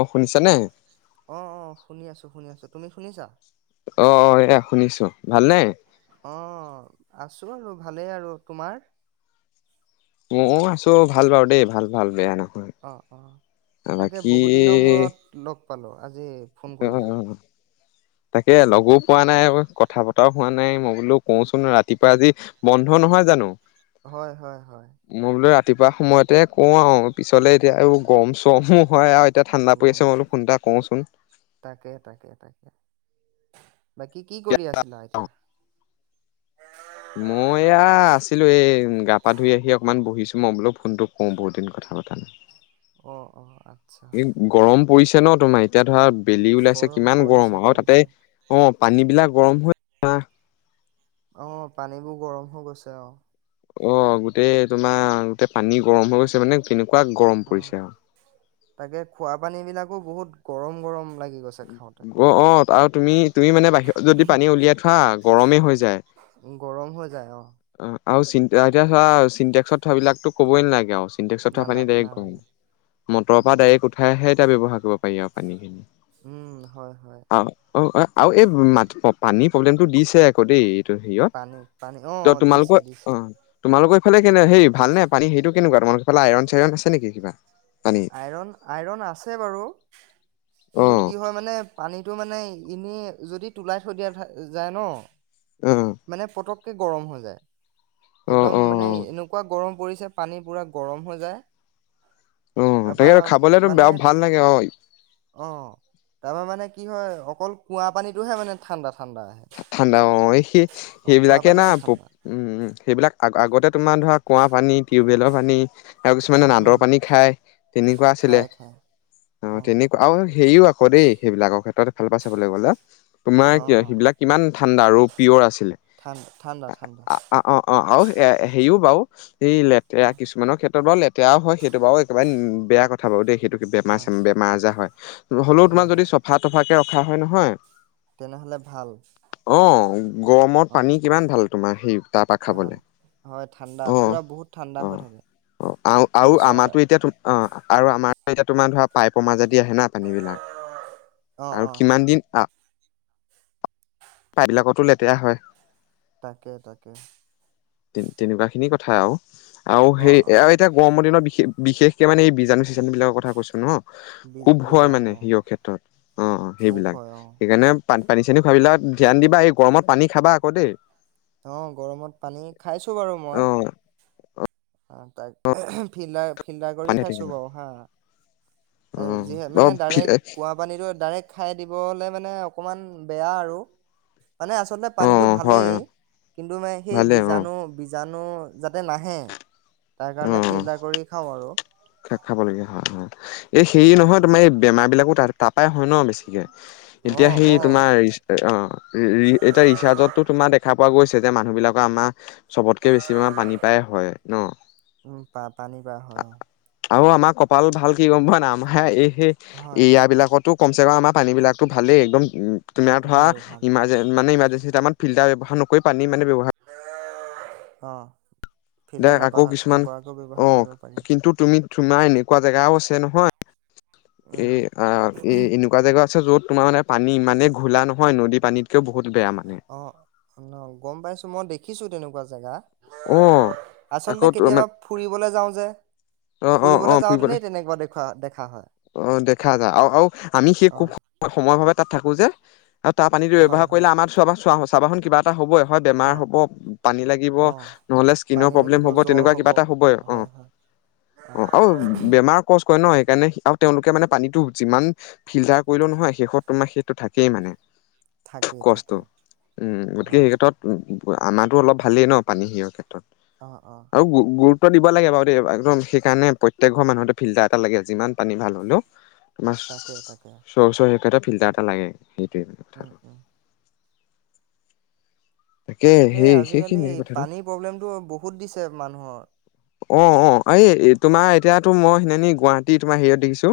অ শুনিছানে অ' অ' শুনি আছো, শুনি আছো। তুমি শুনিছা? অ' এয়া শুনিছো, ভাল নে? অ' আছো আৰু, ভালেই আৰু, তোমাৰ? মইয়ো আছো, ভাল বাওঁ দেই ভাল ভাল বেয়া নহয়। অ-অ। তাকে, বাকী বহুত দিনৰ মূৰত লগ পালো আজি। ফোন কৰিলা [unintelligible] তাকে, লগো পোৱা নাই, কথা পতাও হোৱা নাই, মই বোলো কওঁচোন ৰাতিপুৱা। আজি বন্ধ নহয় জানো? হয়-হয়-হয়। মই বোলো ৰাতিপুৱা সময়তে কওঁ আৰু। পিছলৈ এতিয়া, এই গৰম চৰমো হয় আৰু এতিয়া ঠাণ্ডা পৰি আছে, মই বুলো ফোন এটা কওঁচোন। তাকে-তাকে-তাকে। বাকী, কি কৰি আছা? ছিলা এতিয়া মই এয়া, আছিলো এই গা-পা ধুই আহি অকমান বহিছো, মই বোলো ফোনটো কৰো বহুত দিন কথা পতা নাই। অ অ আচ্ছা এ, গৰম পৰিছ ছে ন তোমাৰ, এতিয়া ধৰা বেলি ওলাইছে গৰম কিমান পৰিছে গৰম আৰু। অ, তাতে পৰিছে অ' পানী বিলাক গৰম হৈ অহ। অ, পানীবোৰ গৰম হৈ গৈছে অ। অ' গোটেই তোমাৰ, গোটেই পানী গৰম হৈ গৈছে। মানে কেনে পোৱে গৰম অ পৰিছে আৰু। তাকে, খোৱা পানী বিলাকো বহুত গৰম-গৰম লাগ অ'-অ' আৰু তুমি তুমি মানে বাহ যদি পানী উলিয়াই থোৱা গৰমে হৈ যায়। উম, গৰম হৈ যায়, অ', অ' আৰু চিনতে, এতিয়া চোৱা চিনটেক্সত থোৱা বিলাকটো কবৈ নালাগে আৰু। ছিণ্টেক্সত থোৱা পানী নালা ডাইৰেক্ট গৰম। নালাগে মটৰ পৰা তাকে ডাইৰেক্ট উঠাইহে এতিয়া ব্যৱহাৰ কৰিব। পাৰি আৰু পানীখিনি। উম হয় হয় [unintelligible] আৰু এই মাত, অ পানীৰ প্ৰব্লেমটো দিছে আকৌ দেই। হেৰিয়ত পানী, পানী। অ ত' দিছে তোমালোকৰ অ, দিছে তোমালোকৰ ফালে কেনে, হে ভাল নে, পানী হেৰিটো কেনেকুৱা? তোমালোকৰ ফালে আইৰন চাইৰন আছে নেকি কিবা? পানী আইৰন, আইৰন আছে বাৰু। অ কিন্তু কি হয় মানে, পানীটো মানে এনেই যদি তোলাই থৈ দিয়া যা-যায় ন? অ মানে পতক ে গৰম হৈ যায়। একদম অ অ মানে এনেকুৱা গৰম পৰিছে পানী পুৰা গৰম হৈ যায়। অ তাৰপা তাকে খাবলেতো মানে, বেয়া ভাল লাগে অ অ' তাৰ পৰা মানে কি হয় অকল কুঁৱা পানীটোহে মানে ঠাণ্ডা। ঠাণ্ডা আহে ঠাণ্ডা অ', সি অ কুঁৱা সেইবিলাকে না, পানীহে ঠাণ্ডা উম, সেইবিলাক আ আগতে তোমাৰ ধৰ কুঁৱা পানী, টিউবৱেলৰ পানী আৰু কিছুমানে নাদৰ উম পানী খায় তেনেকুৱা আছিলে খাই খাই অ তেনেকুৱা আৰু হেৰিও আকৌ দেই সেইবিলাকৰ ক্ষেত্ৰত ভাল পাই চাবলৈ গ'লে। তোমাৰ অ কিয় অ সেইবিলাক কিমান ঠাণ্ডা আৰু পিয়ৰ আছিলে ঠাণ্ডা ঠাণ্ডা ঠাণ্ডা অ অ অ আৰু এ হেৰিও বাৰু- এই অ লেতেৰা কিছুমানৰ ক্ষেত্ৰত ত লেতেৰাও হয় সেইটো বাৰু একেবাৰে বেয়া কথা বাৰু দেই সেইত বেমাৰ হয় চেমা বেমাৰ আজাৰ হয়, হলেও হয় তোমাৰ যদি হয় চফা তফাকে- কা হয় নহয়। তেনেহলে ভাল। অ গৰমত অ পানী কিমান ভাল তোমাৰ সেই তাৰপা ভাল খাবলৈ হয় ঠাণ্ডা অ পুৰা বহুত ঠাণ্ডা অ হৈ থাকে অ আৰু আৰু ফ্ৰেছ ৱাটাৰ। আমাৰো এতিয়া অ। আৰু আমাতকে এতিয়া তোমাৰ ধৰা পাইপৰ মাজদি আহে না পানী বিলাক অ অ আৰু কিমান দিন আহ পাইবিলাকতো লেতেৰা হয়। তাকে তাকে। তেনেকুৱা খিনি কথা আৰু। আৰু অ সেই অ এতিয়া গৰমৰ দিনৰত বিশষ বিশেষকে মানে এই বীজাণু চিজানু কথা কৈছে ন। বীজ খুব হয় বীজাণু মানে অ সিঅ ক্ষেত্ৰত অ পোক সেইবিলাক হয় অ। সেইকাৰণে পান পানী চানী খাবিলাক ধ্যান দিবা এই গৰমত পানী খাবা আকৌ দেই। অ গৰমত পানী খাইছো বাৰু অ মই। অ তাক ফিলাই ফিল্টাৰ কৰি পানী খাইছো থাকিবা বাৰু হা, অ যিহে অ মানে ডাইৰেক্ট কুঁৱা পানীটো ডাইৰেক্ট খাই দিবলৈ মানে অকণমান বেয়া আৰু। মানে আচলতে অ পানীতটো ভালেই হয় অ কিন্তু মানে সেই ভালেই অ বীজাণু বীজাণু নু যাতে নাহে। তাৰ কাৰণে ফিল্টাৰ কৰি খাওঁ আৰু। খাব লাগীয়া হয় হয়। এই হেৰি অ নহয় তোমাৰ এই বেমাৰ বিলাকো তাৰাপাই হয় ন বেছিকে অ এতিয়া সেই অ অ তোমাৰ অ এতিয়া ৰিচাৰজতো তোমাৰ দেখা পোৱা গৈছে যে মানুহবলাকৰ আমাৰ চবতকে বেছিমান পানী পায় হয় ন। উম পা পানী পাৰ হয় আৰু আমাৰ কপাল ভাল কি গম পোৱা না হে এই সেই অ হয় এএয়া বিলাকতো কমচেকম আমাৰ পানীবিলাকতো ভালেই একদম তুমি ধৰা ভাল ভাল ইমাৰজেঞ্চি মানে ইমা দুটামান ফিলটাৰ ব্যৱহাৰ নকৰি পানী মানে ব্যৱহাৰ অহ, দে আকৌ কিছুমান অ' পাৰি কিন্তু তুমি, তোমাৰ এনেকুৱা জেগাও আছে নহয়। উম এ-এ এনেকুৱা জেগা আছে যত তোমাৰ মানে পানী ইমানে ঘোলা নহয়, নদী পানীত কে বহুত বেয়া মানে। অ ন গম পাইছো মই দেখিছো তেনেকুৱা জেগা। অঁ আচলতে কেতিয়াবা ফুৰিবলৈ যাও যে, ফুৰিবলৈ অ'-অ'-অ', যাওঁতেনেই ফুৰিবলে তেনেকুৱা দেখুৱা দেখা হয় অ দেখা যায় আৰু আৰু আমি সেই অ খুব সময় ভাৱে তাত থাকো যে। আৰু তাৰ পানীটো হয় ব্যৱহাৰ হয় কৰিলে আমাৰ চোৱাৰ-চোৱা হৈছে। চাবাচোন কিবা এটা হবই। হয় বেমাৰ অ হ'ব পানী লাগিব অ নহলে স্কিনৰ পানী প্ৰব্লেম লাগিব হ'ব জ্বৰ তেনেকুৱা কিবা এটা হ'বই হয় অ', হয় অ' আৰু বেমাৰ কষ্ট কয় ন সেইকাৰণে আৰু তেওঁলোকে মানে পানীতটো যিমান ফিল্টাৰ কৰিলো নহয় শেষত তোমাৰ সেইটো থাকেই মানে। থাকেই কষ্ট থাকেই উম, গতিকে হয় সেই ক্ষেত্ৰত আমাৰো অলপ ভালেই ন পানী সিহৰ ক্ষেত্ৰত। অ অ আৰু গ দিব লাগে বাৰু দেই। একম সেইকাৰে প্ৰত্যেক ঘৰ মানুহতে ফিল্টাৰ এটা লাগে যিমান। পানী ভাল হ'ল তোমাৰ, তাকে তাকে তাতে ফিলটাৰ এটা লাগে সেইৱে। উম-উম, তাকে সেই আজিকালি সেইখিনিয়ে কথাটো পানীৰ প্ৰব্লেমতটো বহুত হুত দিছে মানুহৰ। অ-অ এই তোমাৰ এতিয়াতো মই সনানি গুৱাহাটী তোমাৰ হেৰিয়াত দেখিছো।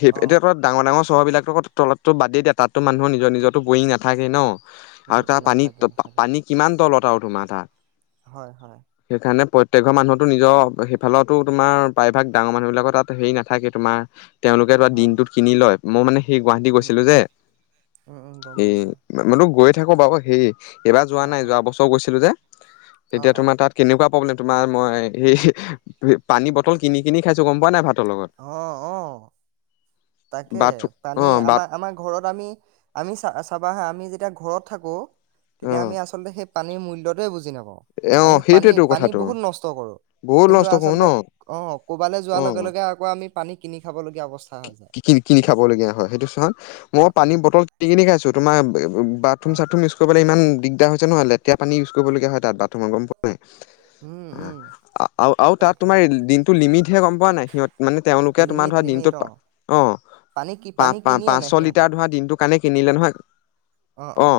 সেই অ এতিয়া তাত ডাঙৰ-ডাঙৰ চহৰবিলাকো তলত বাদ দিয়া তাততো মানুহ নিজৰ-নিজৰো বয়িং নাথাকে ন। উম, আৰু তাৰ নাথাকে নাথাকে পানী-পানী কিমান তলত ত উঠো মাথা। হয় হয় সেইকাৰণে প্ৰত তে ঘৰ মানু নিজৰ সেইফালৰো তোমাৰ প্ৰায়ভাগ ডাঙৰ মানুহ বিলাকৰ তাত হেৰি নাথাকে, তোমাৰ তেওঁলোকে তৰা হয় দিনটোত কিনি লয়, মই মানে সেই গুৱাহাটী উম, গৈছিলো উম, যে, উম, উম, গম এই পাইছোঁ মই তো গৈ থাকো বাৰু সেই এইবাৰ যোৱা অ', নাই, অ', যোৱা বছৰ গৈছিলো যে, অ', তেতিয়া অ', তোমাৰ তাত কেনেকুৱা [unintelligible] মই। পানী বটল কিনি কিনি খাইছো গম পোৱা নাই ভাত। অ', অ'। তাকে বাট অ পানী বাট আমাৰ-আমাৰ ঘৰ ঘৰত আমি-আমি চ-চাবা হা, আমি যেতিয়া ঘৰত থাকো অ তেতিয়া আমি আচলতে সেই পানীৰ মূল্যটোৱে বুজি নাপ অ আমি সেইটোয়েতো পানী-পানী কথাটো বহুত নষ্ট কৰো। বহুত কিন্তু নষ্ট কৰো ন আচলতে অ', কবালৈ যোৱাৰ লগে অ লগে আকৌ আমি পানী কিনি খাবলগীয়া অৱস্থা [unintelligible] কি-কিনি খাবলগীয়া হয় সেইটো, [unintelligible] মই অ', অ', পানীৰ বটল ক-কিনি খাইছো। ত' তোমাৰ বাথৰুম অ', চাথৰুম ইউজ কৰিবলৈ ইমান দিগদাৰ হৈছে নহয়, লেতেৰা পানী ইউজ কৰিবলগীয়া হয় তাত বাথৰুমত গম পোৱা নাই। উম, উম, আৰু-আৰু তাত তাকে তোমাৰ দিনটো লিমিট [unintelligible] গম পোৱা নাই, সিহঁত মানে তেওঁলোকে তোমাৰ লিমিট ধৰা লিমিট দিনটোত অ', পানী কি পানী কিনি আনে পা-পা-পাঁচশ সিহঁতে লিটাৰ ধৰা দিনটোৰ কাৰণে কিনিলে নহয় অ', অ'।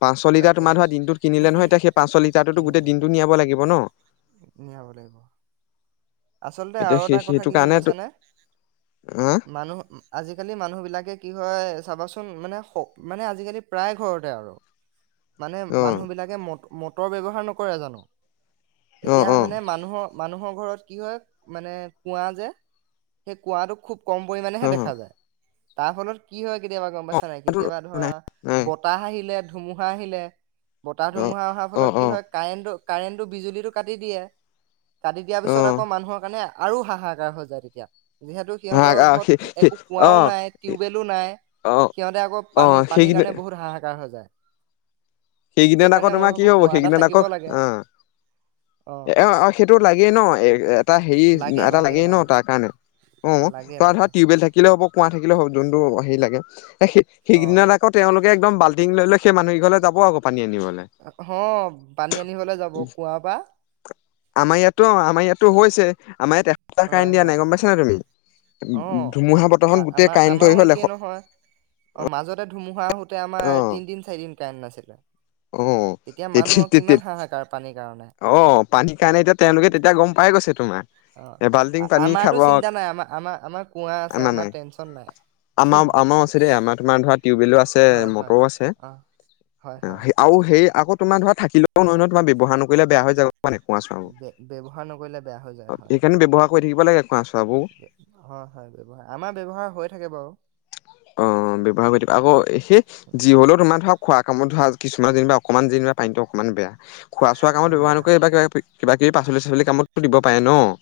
পাঁচশ লিটাৰ তাকে তোমাৰ ধৰা দিনটোত কিনিলে নহয়, এতিয়া এয়া সেই পাঁচশ লিটাৰটোতো গোটেই কেনেকে দিনটো নিয়াব লাগিব ন'। নিয়াব লাগিব। আচলতে এতিয়া আৰু সেই এটা কথা সেইটো কি গম কাৰণে পাইছানে? হা মানুহ, আজি-কালি মানুহ বিলাকে কি হয় চাবাচোন মানে, মানে আজি-কালি প্ৰায় ঘৰতে আৰু মানে অ মানুহ বিলাকে [unintelligible] মটৰ ব্যৱহাৰ নকৰে জানো? অ এতিয়া মানে অ মানুহৰ মানুহৰ ঘৰত। কি হয় মানে কুঁৱা যে সেই কুঁৱাটোক খুব কম পৰিমাণেহে অ দেখা যায়। তাৰ ফলত কি হয় কেতিয়াবা গম পা অ ছানে? কেতিয়াবা ধৰা নাই নাই বতাহ আহিলে ধুমুহা আহিলে। অ বতাহ-ধুমুহা অহাৰ অ ফলত কি অ হয় কাৰেণ্টটো কাৰেণ্টটো বিজুলীটো কাটি দিয়ে। কাটি দিয়াৰ অ পিছত আ কাৰণে আৰু হাহাকাৰ হৈ যায় তেতিয়া। যিহেতু হা সিহঁতৰ সেই ঘৰত একো অ কুঁৱাও নাই টিউৱেলো নাই। অ সিহঁতে আকৌ অ পানী পানীৰ সেইকেইদিন কাৰণে বহুত হাহাকাৰ হৈ যায়। সেইকেইদিনত আকৌ সেইকাৰণে মই তোমাৰ কি ভাবো হ'ব কুঁৱা এটা সেইকেইদিনত থাকিব আকৌ। লাগে অ অহ অ সেইটো লাগেই ন। এটা হেৰি লাগে এটা লাগে লাগেই ন অ তাৰ কাৰণে। অ লাগে তৰা ধৰা লাগে টিউৱেল থাকিলেও হ'ব। কুঁৱা থাকিলেও হ'ব যোনটো হেৰি লাগে। সেই অ সেইকেদিনত আকৌ তেওঁলোকে একদম বাল্টিং লৈ লৈ সেই মানুহ কেইঘৰলে যাব আকৌ। পানী আনিব। হ পানী আনিবলে যাব কুঁৱা পা। টো হৈছে। আমাৰ ইয়াত এসপ্তাহ কাৰেণ্ট দিয়া নাই গম পাইছা নে তুমি? অ ধুমুহা-বতাহত গোটেই আমাৰ কাৰেণ্ট আমাৰো পৰি হ'ল এশ একেই নহয় অ মাজতে ধুমুহা। অ আমাৰ তিনদিন-চাৰিদিন কাৰেণ্ট নাছিলে। অ তেতিয়া মানুহক কিমান হাহাকাৰ পানীৰ কাৰণে অ পানীৰ কাৰণে এতিয়া তেওঁলোকে তেতিয়া গম পাই গৈছে। তোমাৰ। অ এবাল্টিং পানী খাব আমাৰতো চিন্তা নাই আমাৰ আমাৰ আমাৰ কুঁৱা আছে মানে আমাৰ টেনচন নাই আমাৰ হুম আমাৰো আছে দেই আমাৰ তোমাৰ ধৰা টিউবৱেলো আছে হয় মটৰো আছে অ হয় হয় আক তোমাৰ ধৰা থাকিলে নহয় তোমাৰ ব্যৱহাৰ ন ব বেয়া হৈ যাব মানে কুঁৱা চোৱা বে- ব্যৱহাৰ নকৰিলে বেয়া হৈ যায় হয় সেইকাৰণে ব্যৱহাৰ কৰি থাক কৰিব লাগে চাবোৰ বে- হয় হয় ব্যৱহাৰ আমাৰ ব্যৱহাৰ হৈ থাকে বাৰু অ ব্যৱহাৰ কৰি দিব আকৌ সেই উম যি হলেও তোমাৰ ধৰক খোৱা কামত ধৰা কিছুমান যেনিবা অকণমান যেনিবা পানীতটো অকণমান বেয়া খোৱা কোৱা উম, কামতান বেয়া নকৰি কিবা কি কিবা কিবি পাচলি চাচলি কামতো দিব পাৰে ন'।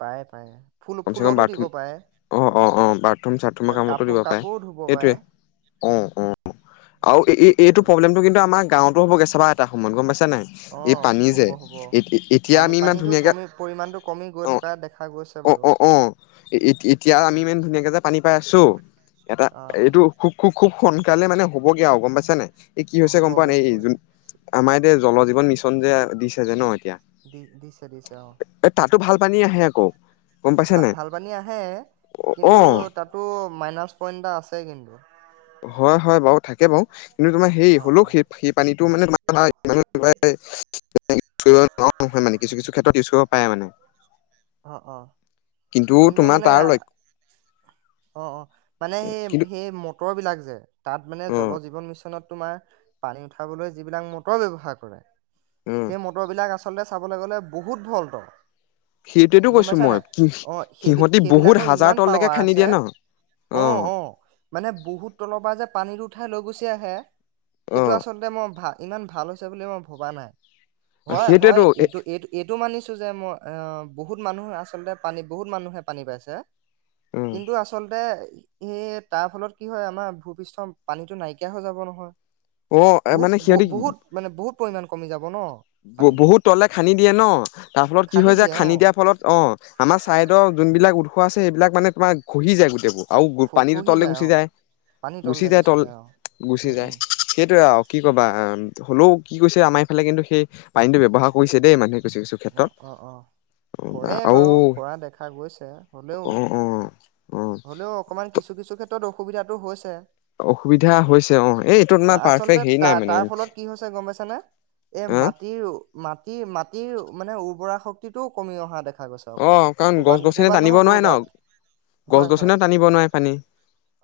পাৰে পাৰে ফুল কমচে কম ফুলতো দিব বাথৰুম পাৰে অ', অ', অ', বাথৰুম চাথৰুমৰ কা- কামতো কাপোৰ দিব পাৰে। কাপোৰো ধুব পাৰে এইটয়ে অ', অ', অ'। [inaudible] এই-এইটো উম, প্ৰব্লেমটোৰ কিন্তু গাঁৱতো [inaudible] চাবা এটা সমান গম পাইছা নাই? অ এই পানী যে, হ'ব হ'ব এ-এতিয়া পানী আমি ইমান পানীটো ধুনীয়াকে কমি পৰিমাণটো কমি গৈ অ', থকা দেখা গৈছে অ', বাৰু অ', অ', এ-এতিয়া আমি উম, ইমান ধুনীয়াকে যে পানী পাই আছোঁ এটা অ এইটো খু খুব সোনকালে মানে হ'বগে আৰু গম পাইছা এই কি অ হৈছে গম পোৱা হ'বগে নে, এই হ'বগে জোন আমাৰ দে জল জীৱ সঞ্জে দিছে যে ন'। এতিয়া দিছে দিছে অ'। টো ভাল পানী আহে আকৌ। গম পাইছা নাই ভা-ভাল পানী আহে, অ কিন্তু তাতো মাইনাচ পইন্ট এটা আছে কিন্তু। হয় হয় বাৰু থাকে বাৰু। কিন্তু তোমাৰ সেই অ হ'লেও অ। সেই সেই পানীটো মা [inaudible] কিছু কিছু ক্ষেত্ৰত ইউজ কৰিব পাৰে মানে। অ', অ', কিন্তু তোমাৰ মানে তাৰ ল অ', অ', মানে সেই কিন্তু সেই ওপৰৰবিলাক যে তাত মানে অ জল জীৱন মিছনত তোমাৰ পানী উঠাবলৈ যিবিলাক মটৰ ব্যৱহাৰ কৰে অ সেই মটৰ বিলাক আ আচলতে চাবলৈ গ'লে বহুত ভল্ডৰ। সেইটোৱেতো গম কৈছো মই পাইছানে কি অ', সিহঁতি বহুত সেই-সেইবিলাকৰ হাজাৰ ইমান তললৈকে পাৱাৰ খান্দি আছে। দিয়ে ন অ', অ', মানে বহুত তলৰ পৰা যে পানীট ঠাই লৈ গুচি আহে। অ সেইটো আচলতে মই ভাল ইমান ভাল হৈছে বুলি মই ভবা নাই। হয় হয় সেইটোৱেতো এ এইটো-এইটো এইটো মান যে মই এ বহুত মানুহে আচলতে পানী বহুত মানুহে পানী পাইছে। উম কিন্তু আচলতে সেয়ে তাৰ ফলত কি হয় আমাৰ, ভূপৃষ্ঠ পানীতো নাইকিয়া হৈ যাব নহয়। অ বহুত মানে ব-বহুত মানে বহুত পৰিমান কমি যাব ন'। পানীটো ব-বহুত তললে খান্দি দিয়ে ন', তাৰ ফলত কি হয় যে দিয়ে অ খান্দি দিয়া অ', আমাৰ ছাইডৰ যোনবিলাক উৎস আছে, সেইবিলাক মানে তোমাৰ ঘহি যায় গোটেইবোৰ। আৰু খ পানীটো খহি তললে গুচি অ যায়। পানী গুচি তললৈ যায় তল, অ গুচি উম যায়। উম সেইটোৱে আৰু কি ক'বা অ'। হ'লেও কি কৈছে আমাৰ এইফালে কিন্তু সেই পানীতটো ব্যৱহাৰ কৰিছে দেই মা অ', অ', অ', কৰে আৰু বাৰু কৰা দেখা গৈছে, হ'লেও অ অ অ হ'লেও অকমান কিছু কিছু [unintelligible] অসুবিধাটো হৈছে। অসুবিধা হৈছে অ', এই-এইটো অ মাৰ আচলতে পাৰফেক্ট হেৰি তাৰ নাই মানে, তাৰ ফলত কি হৈছে গম পাইছানে এই আহ। মাটিৰ মাটিৰ মাটিৰ মানে উৰ্বৰা শক্তিটোও কমি অহা দেখা গৈছে অকমান অ', কাৰণ গছ ক'ৰবাত গছনি ক'ৰবাত টানিব নহয় নোৱাৰে ন, ক'ৰবাত গছ হয় হয় গছনেও টানিব নোৱাৰে পানী,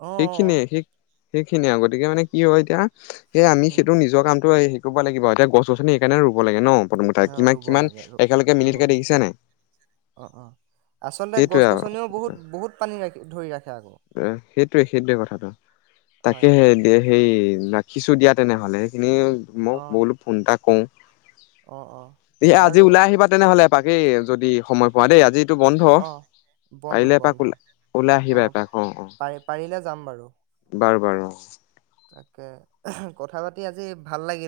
অ অ সেইখিনিয়ে সে-সেইখিনিয়ে আগত গতিকে মানে কি হয় এতিয়া এ, আমি উম সেইটো নিজৰ কামটো [unintelligible] ৰুব লাগিব এতিয়া গছ গছনি সেইকাৰণে ৰুব লাগে ন? প্ৰথম কথা, কিমান, ৰুব কিমান লাগে ৰু একেলগে মিলি ৰুব থাকে লাগে দেখিছা নাই? অ, অ, আচলতে সেইটোৱে গছ গছনিৱেও বহুত, বহুত পানী ধৰি ৰাখে আকৌ উ, সেইটোৱে, সেইটোৱে কথাটো। হয় তাকেহে হয় দে হেই ৰাখিছোঁ দিয়া তেনেহ'লে, সেইখিনিও মই অ বোলো ফোন এটা কৰোঁ অ অ এ, আ, আজি বাৰু ওলাই আহিবা তেনেহলে এপাক, যদি সময় পোৱা দেই, আজি তো বন্ধ, অ বন্ধ পাৰিলে এপাক বন্ধ ওলা, ওলাই অ আহিবা অ অ পাৰি, পাৰিলে যাম বাৰু বাৰু, বাৰু তাকে, কথা পাতি আজি ভাল লাগিল